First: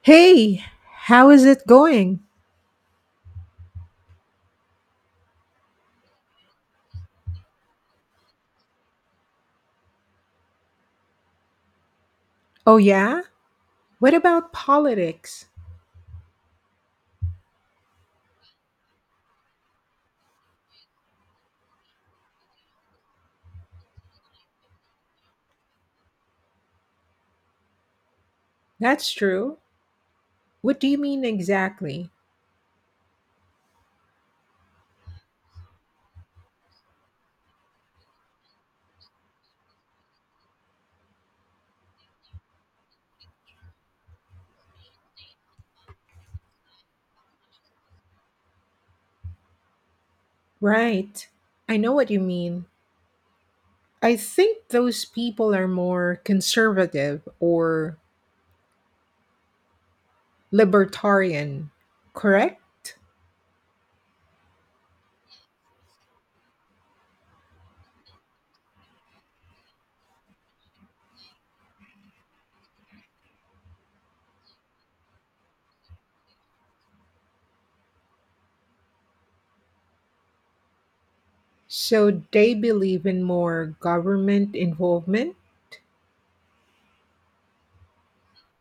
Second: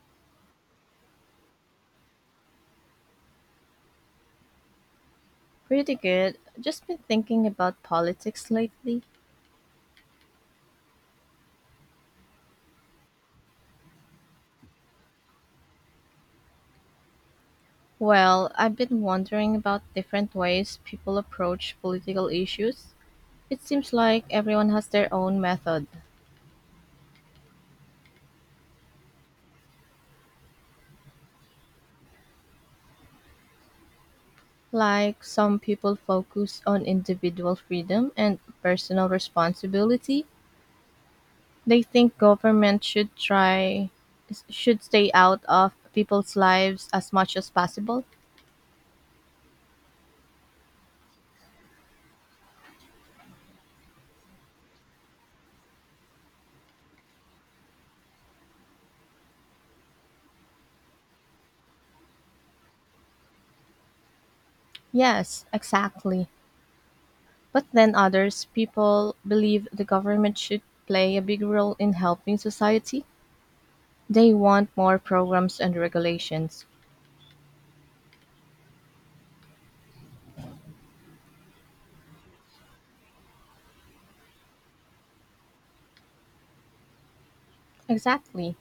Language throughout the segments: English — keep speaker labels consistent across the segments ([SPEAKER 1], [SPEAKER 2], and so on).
[SPEAKER 1] Hey, how is it going?
[SPEAKER 2] Pretty good. Just been thinking about politics lately.
[SPEAKER 1] Oh, yeah? What about politics?
[SPEAKER 2] Well, I've been wondering about different ways people approach political issues. It seems like everyone has their own method.
[SPEAKER 1] That's true. What do you mean exactly?
[SPEAKER 2] Like some people focus on individual freedom and personal responsibility. They think government should try should stay out of people's lives as much as possible.
[SPEAKER 1] Right. I know what you mean. I think those people are more conservative or libertarian, correct?
[SPEAKER 2] Yes, exactly. But then others people believe the government should play a big role in helping society. They want more programs and regulations.
[SPEAKER 1] So they believe in more government involvement?
[SPEAKER 2] Exactly.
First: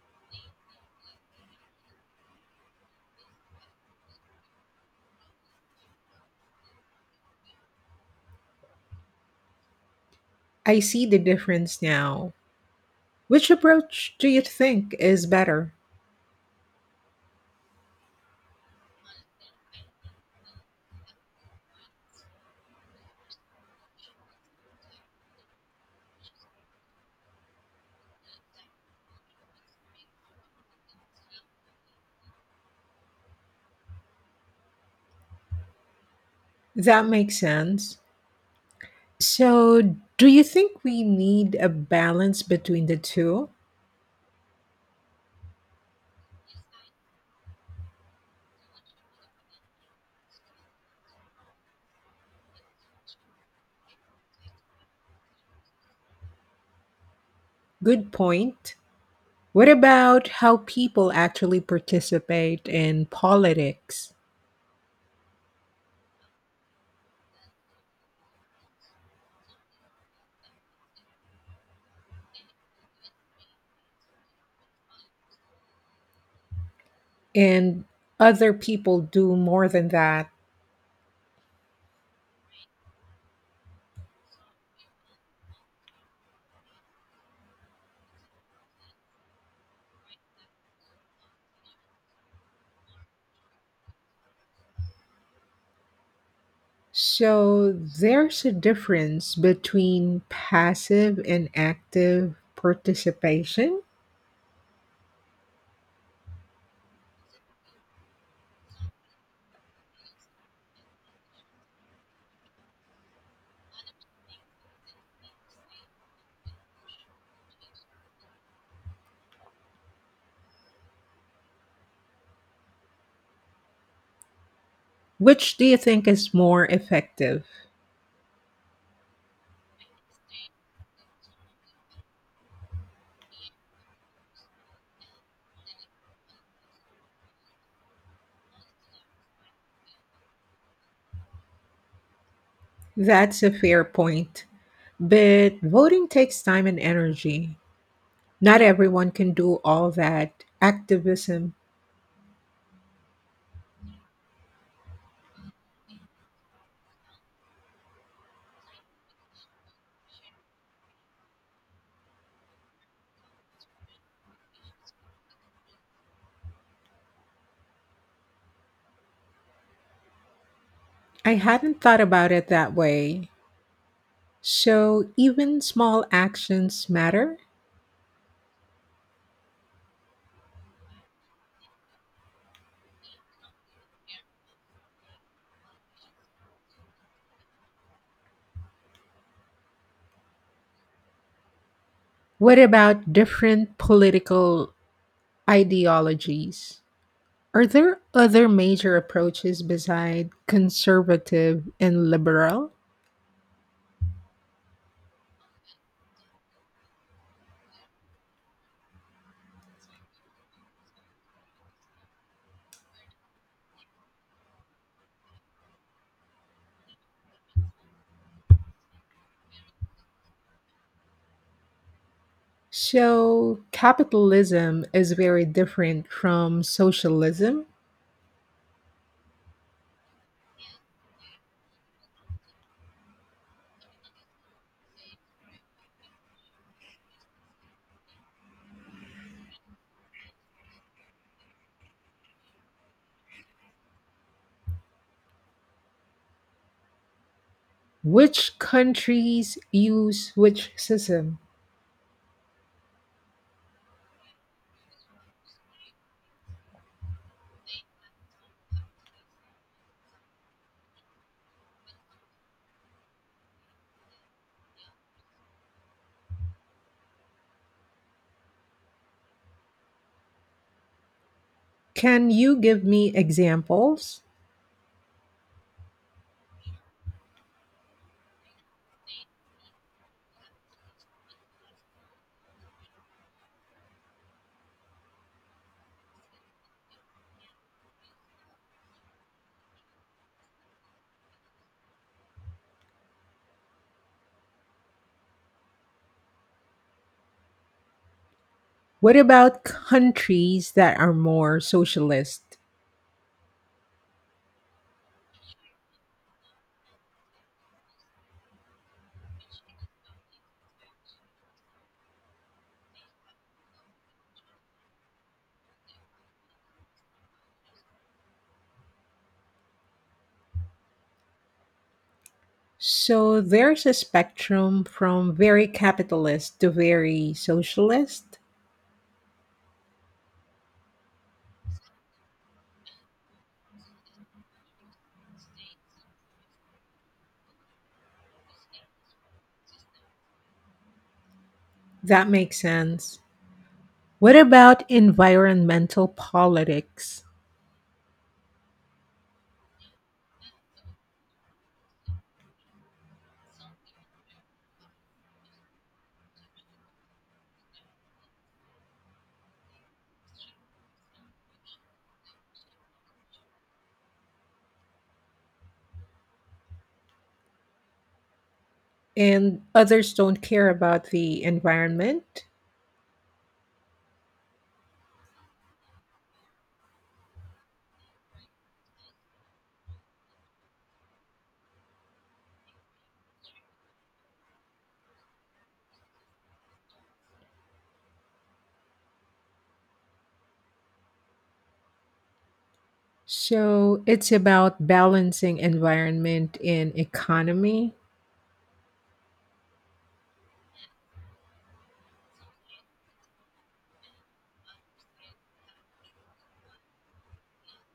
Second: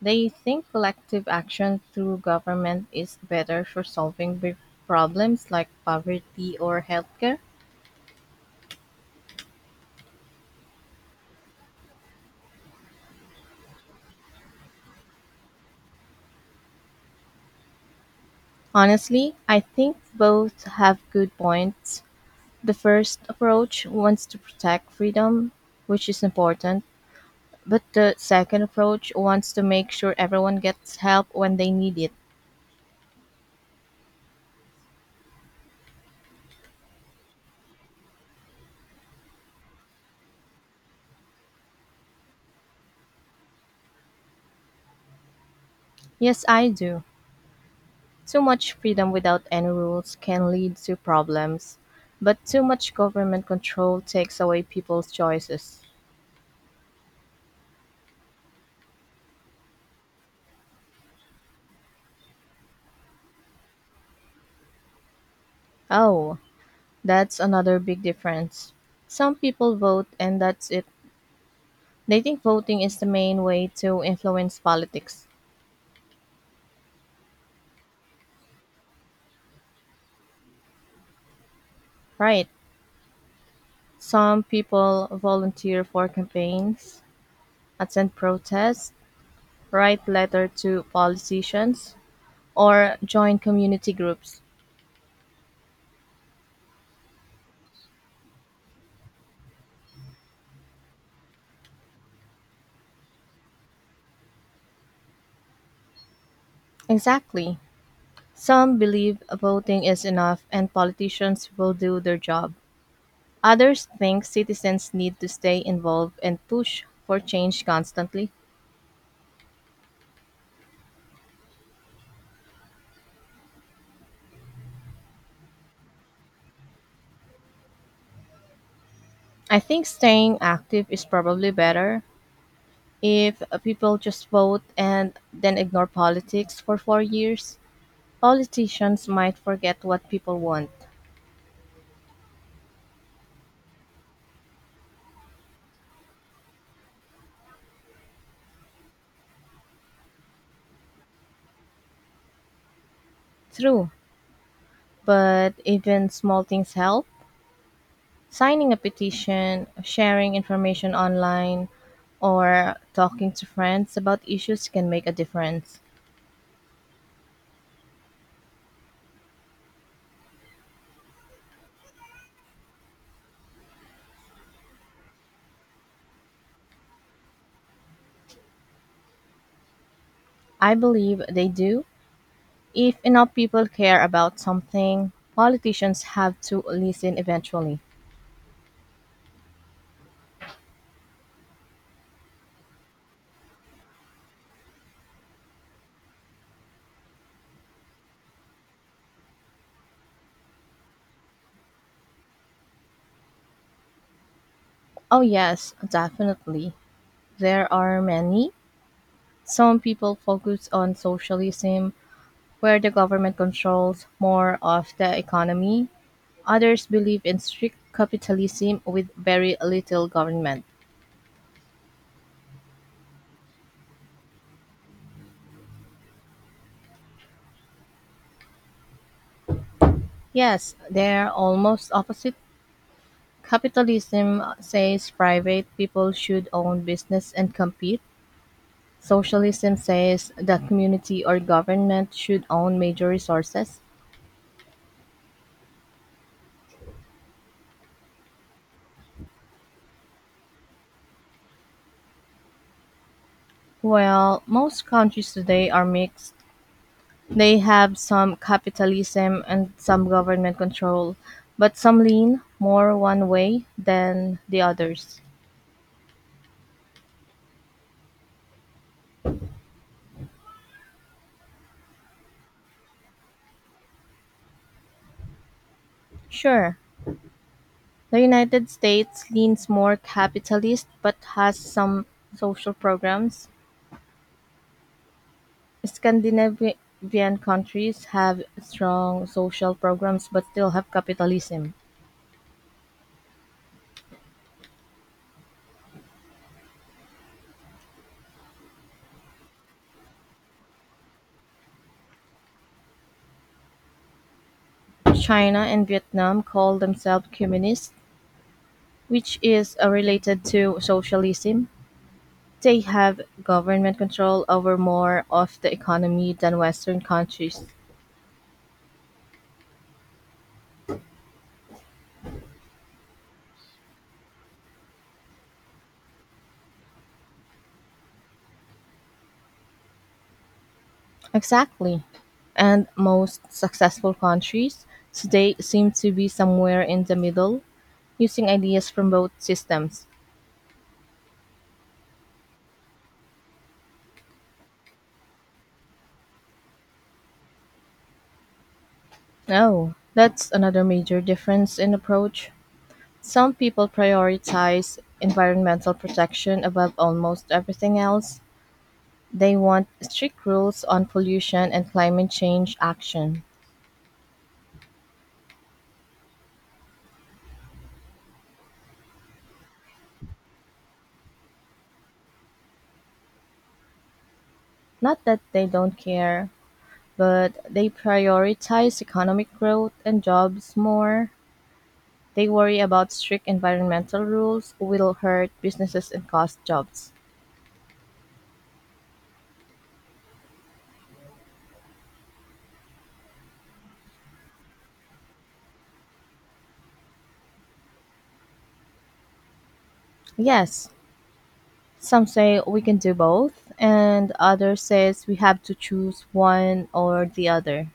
[SPEAKER 2] They think collective action through government is better for solving big problems like poverty or healthcare.
[SPEAKER 1] I see the difference now. Which approach do you think is better?
[SPEAKER 2] Honestly, I think both have good points. The first approach wants to protect freedom, which is important, but the second approach wants to make sure everyone gets help when they need it.
[SPEAKER 1] That makes sense. So, do you think we need a balance between the two?
[SPEAKER 2] Yes, I do. Too much freedom without any rules can lead to problems, but too much government control takes away people's choices.
[SPEAKER 1] Good point. What about how people actually participate in politics?
[SPEAKER 2] Oh, that's another big difference. Some people vote and that's it. They think voting is the main way to influence politics.
[SPEAKER 1] And other people do more than that.
[SPEAKER 2] Right. Some people volunteer for campaigns, attend protests, write letters to politicians, or join community groups.
[SPEAKER 1] So, there's a difference between passive and active participation.
[SPEAKER 2] Exactly. Some believe voting is enough and politicians will do their job. Others think citizens need to stay involved and push for change constantly.
[SPEAKER 1] Which do you think is more effective?
[SPEAKER 2] I think staying active is probably better if people just vote and then ignore politics for 4 years. Politicians might forget what people want.
[SPEAKER 1] That's a fair point. But voting takes time and energy. Not everyone can do all that activism.
[SPEAKER 2] True, but even small things help. Signing a petition, sharing information online, or talking to friends about issues can make a difference.
[SPEAKER 1] I hadn't thought about it that way. So, even small actions matter?
[SPEAKER 2] I believe they do. If enough people care about something, politicians have to listen eventually.
[SPEAKER 1] What about different political ideologies? Are there other major approaches beside conservative and liberal?
[SPEAKER 2] Oh, yes, definitely. There are many. Some people focus on socialism, where the government controls more of the economy. Others believe in strict capitalism with very little government.
[SPEAKER 1] So, capitalism is very different from socialism?
[SPEAKER 2] Yes, they're almost opposite. Capitalism says private people should own business and compete. Socialism says the community or government should own major resources.
[SPEAKER 1] Which countries use which system?
[SPEAKER 2] Well, most countries today are mixed. They have some capitalism and some government control, but some lean more one way than the others.
[SPEAKER 1] Can you give me examples?
[SPEAKER 2] Sure, the United States leans more capitalist but has some social programs. Scandinavian countries have strong social programs but still have capitalism.
[SPEAKER 1] What about countries that are more socialist?
[SPEAKER 2] China and Vietnam call themselves communist, which is related to socialism. They have government control over more of the economy than Western countries.
[SPEAKER 1] So there's a spectrum from very capitalist to very socialist.
[SPEAKER 2] Exactly. And most successful countries today seem to be somewhere in the middle, using ideas from both systems.
[SPEAKER 1] That makes sense. What about environmental politics?
[SPEAKER 2] Oh, that's another major difference in approach. Some people prioritize environmental protection above almost everything else. They want strict rules on pollution and climate change action.
[SPEAKER 1] And others don't care about the environment?
[SPEAKER 2] Not that they don't care, but they prioritize economic growth and jobs more. They worry about strict environmental rules will hurt businesses and cost jobs.
[SPEAKER 1] So it's about balancing environment and economy.
[SPEAKER 2] Yes, some say we can do both and others says we have to choose one or the other.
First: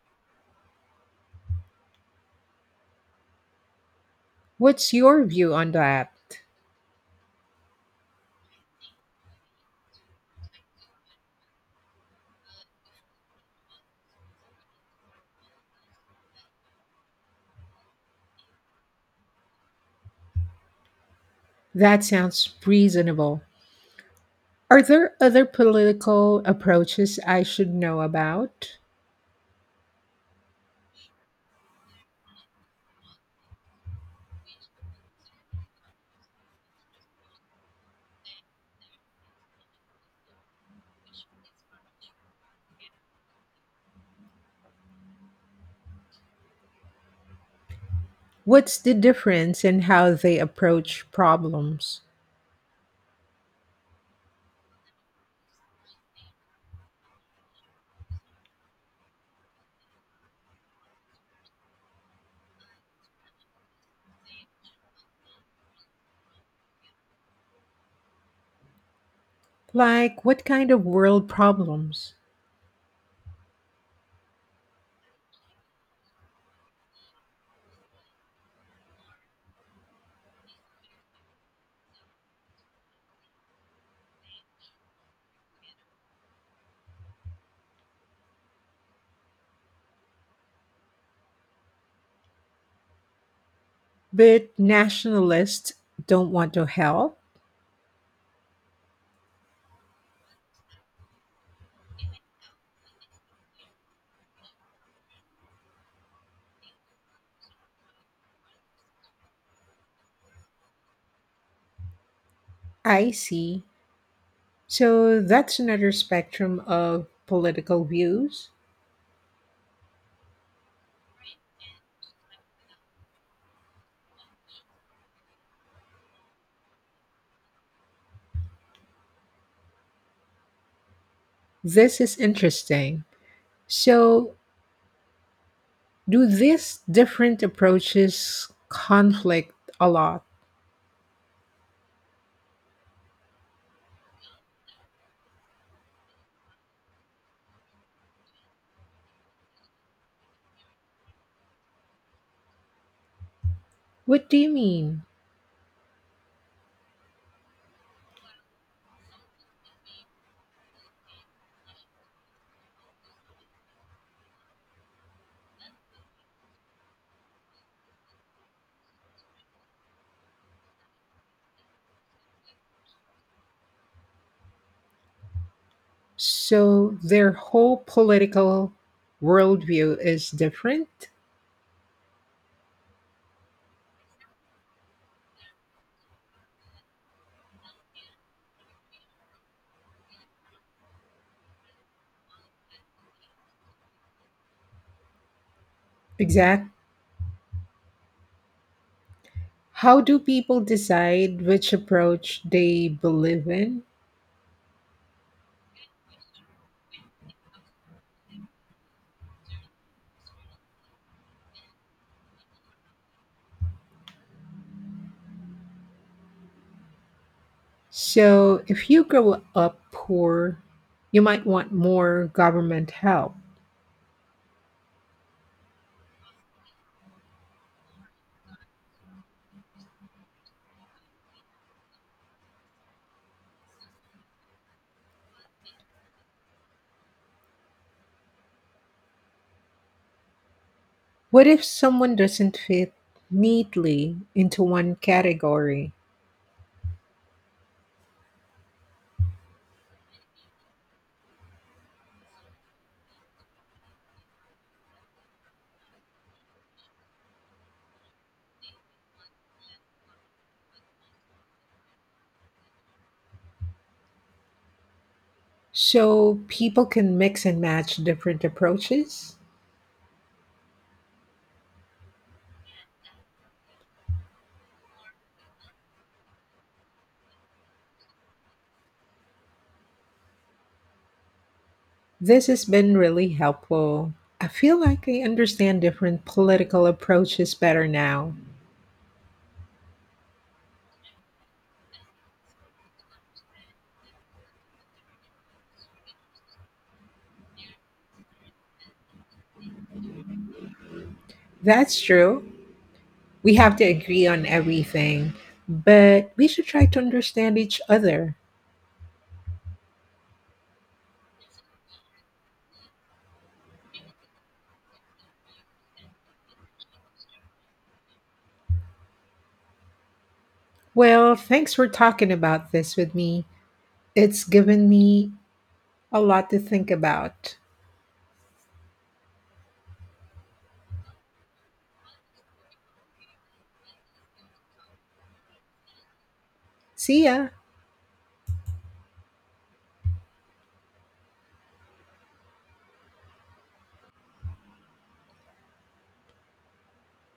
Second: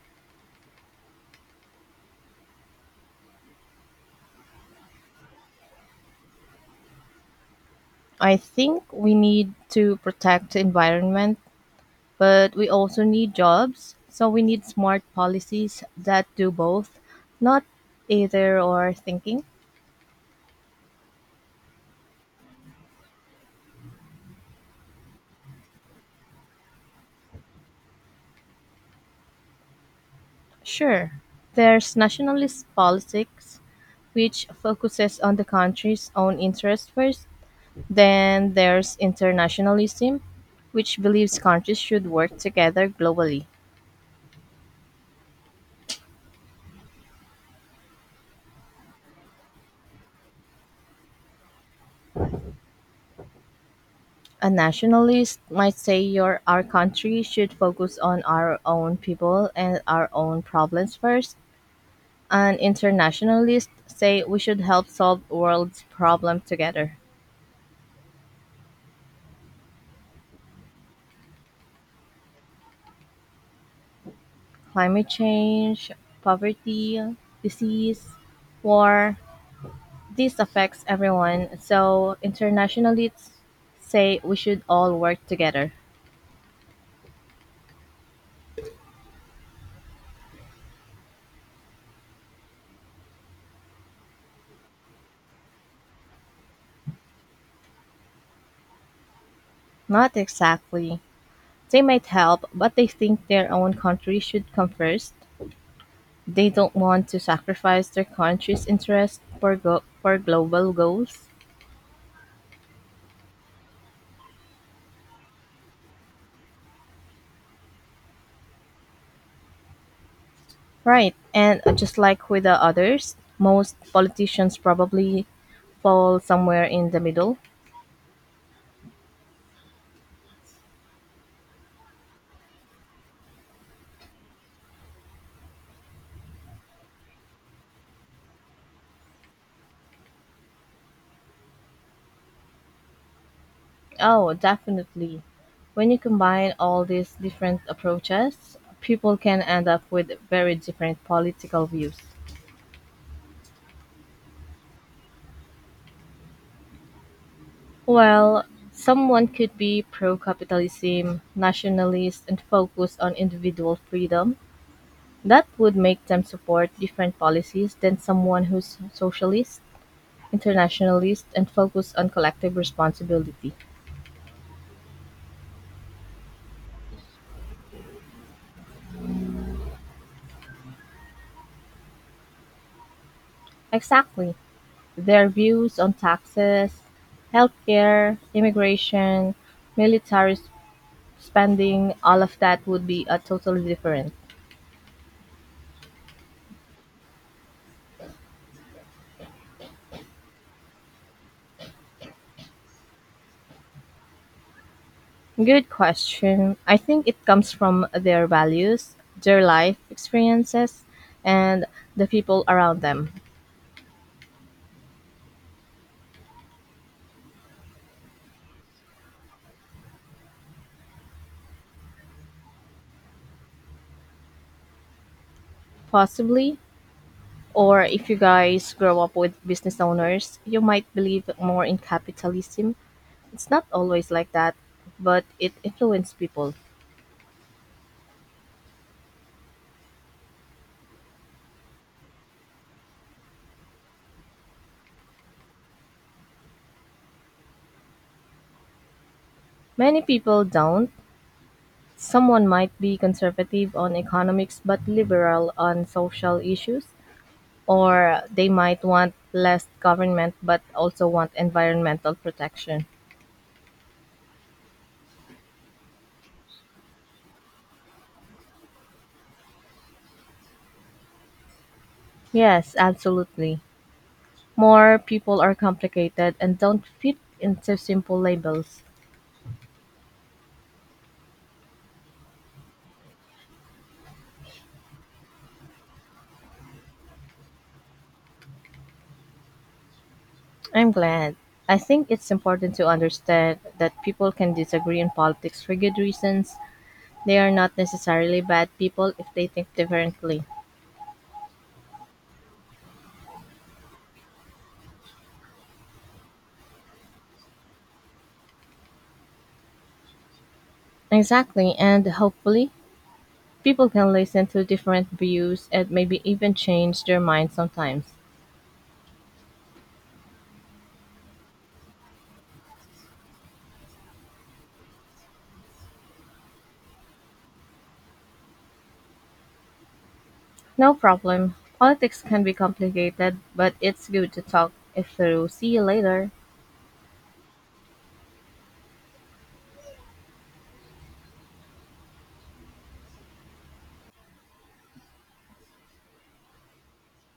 [SPEAKER 1] What's your view on that?
[SPEAKER 2] I think we need to protect the environment, but we also need jobs. So we need smart policies that do both, not either or thinking.
[SPEAKER 1] That sounds reasonable. Are there other political approaches I should know about?
[SPEAKER 2] Sure, there's nationalist politics, which focuses on the country's own interests first. Then there's internationalism, which believes countries should work together globally.
[SPEAKER 1] What's the difference in how they approach problems?
[SPEAKER 2] A nationalist might say your our country should focus on our own people and our own problems first. An internationalist say we should help solve world's problems together.
[SPEAKER 1] Like, what kind of world problems?
[SPEAKER 2] Climate change, poverty, disease, war, this affects everyone. So internationalists say we should all work together.
[SPEAKER 1] But nationalists don't want to help?
[SPEAKER 2] Not exactly. They might help, but they think their own country should come first. They don't want to sacrifice their country's interest for global goals.
[SPEAKER 1] I see. So that's another spectrum of political views.
[SPEAKER 2] Right. And just like with the others, most politicians probably fall somewhere in the middle.
[SPEAKER 1] This is interesting. So, do these different approaches conflict a lot?
[SPEAKER 2] Oh, definitely. When you combine all these different approaches, people can end up with very different political views.
[SPEAKER 1] What do you mean?
[SPEAKER 2] Well, someone could be pro capitalism, nationalist, and focused on individual freedom. That would make them support different policies than someone who's socialist, internationalist, and focused on collective responsibility.
[SPEAKER 1] So their whole political worldview is different?
[SPEAKER 2] Exactly. Their views on taxes, healthcare, immigration, military s- spending, all of that would be a totally different.
[SPEAKER 1] Exact. How do people decide which approach they believe in?
[SPEAKER 2] Good question. I think it comes from their values, their life experiences, and the people around them.
[SPEAKER 1] So if you grow up poor, you might want more government help.
[SPEAKER 2] Possibly. Or if you guys grow up with business owners, you might believe more in capitalism. It's not always like that, but it influences people.
[SPEAKER 1] What if someone doesn't fit neatly into one category?
[SPEAKER 2] Many people don't. Someone might be conservative on economics but liberal on social issues, or they might want less government but also want environmental protection.
[SPEAKER 1] So people can mix and match different approaches?
[SPEAKER 2] Yes, absolutely. More people are complicated and don't fit into simple labels.
[SPEAKER 1] This has been really helpful. I feel like I understand different political approaches better now.
[SPEAKER 2] I'm glad. I think it's important to understand that people can disagree on politics for good reasons. They are not necessarily bad people if they think differently.
[SPEAKER 1] That's true. We have to agree on everything, but we should try to understand each other.
[SPEAKER 2] Exactly, and hopefully, people can listen to different views and maybe even change their mind sometimes.
[SPEAKER 1] Well, thanks for talking about this with me. It's given me a lot to think about.
[SPEAKER 2] No problem. Politics can be complicated, but it's good to talk it through. See you later.
[SPEAKER 1] See ya.